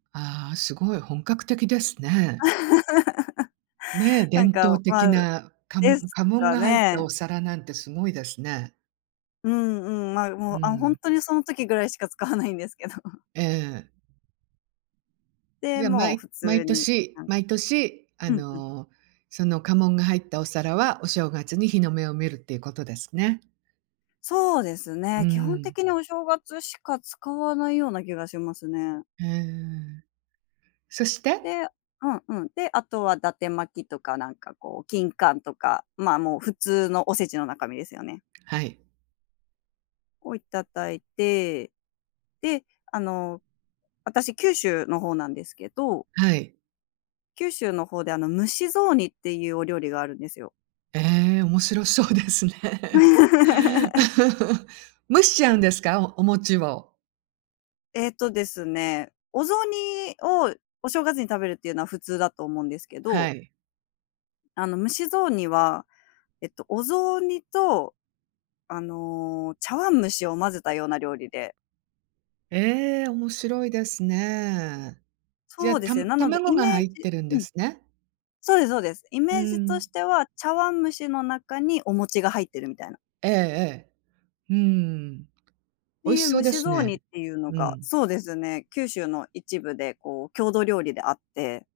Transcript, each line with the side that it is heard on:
right: ああ、すごい本格的ですね。ね、
left: なん
right: 伝
left: か、
right: 統
left: ま
right: 的
left: あ、
right: な、かも
left: で
right: ん
left: す
right: 家紋
left: か
right: が入った
left: ね。
right: お皿なんてすごいですね。
left: うんうん。ま、
right: う
left: も
right: ー
left: う、あ、ほん
right: ん。
left: とにその時ぐらいしか使わないんですけど。
right: ええ。
left: で、
right: じゃあ、ま
left: もう普通
right: 毎
left: に。
right: 年
left: [unintelligible]
right: 毎年、あ
left: うんうん。
right: の、その家紋が入ったお皿は、お正月に日の目を見るっていうことですね。
left: そうです
right: うー
left: ね、基本
right: ん。
left: 的にお正月しか使わないような気がしますね。
right: へえ。そして。
left: で、うんうん。で、あとは伊達巻とかなんかこう、金柑とか、ま、もう普通のおせちの中身ですよね
right: はい。
left: を頂いて、で、あの、私、九州の方なんですけど
right: はい。
left: 九州の方で、あの、蒸し雑煮っていうお料理があるんですよ。
right: ええ、面白そうですね。蒸しちゃうんですか？お餅を。
left: えっとですね、お雑煮をお正月に食べるっていうのは、普通だと思うんですけ
right: は
left: ど。
right: い。
left: あの、蒸し雑煮は、えっと、お雑煮と、あの、茶碗蒸しを混ぜたような料理で。
right: ええ、面白いですね。じ
left: そ
right: ゃ、
left: うで
right: た
left: すね。なので、
right: 卵
left: イ
right: が
left: メー
right: 入っ
left: ジ
right: てるんで
left: うん。
right: すね。
left: そうですそうです。イ
right: う
left: メージとし
right: ん。
left: ては、茶碗蒸しの中にお餅が入ってるみたいな。
right: ええええ。うーん。
left: て
right: 美味
left: い
right: し
left: う
right: そう
left: 蒸
right: で
left: し
right: す
left: 雑煮っ
right: ね。
left: ていうの
right: う
left: が、
right: ん。
left: そうですね、九州の一部でこう郷土料理であって。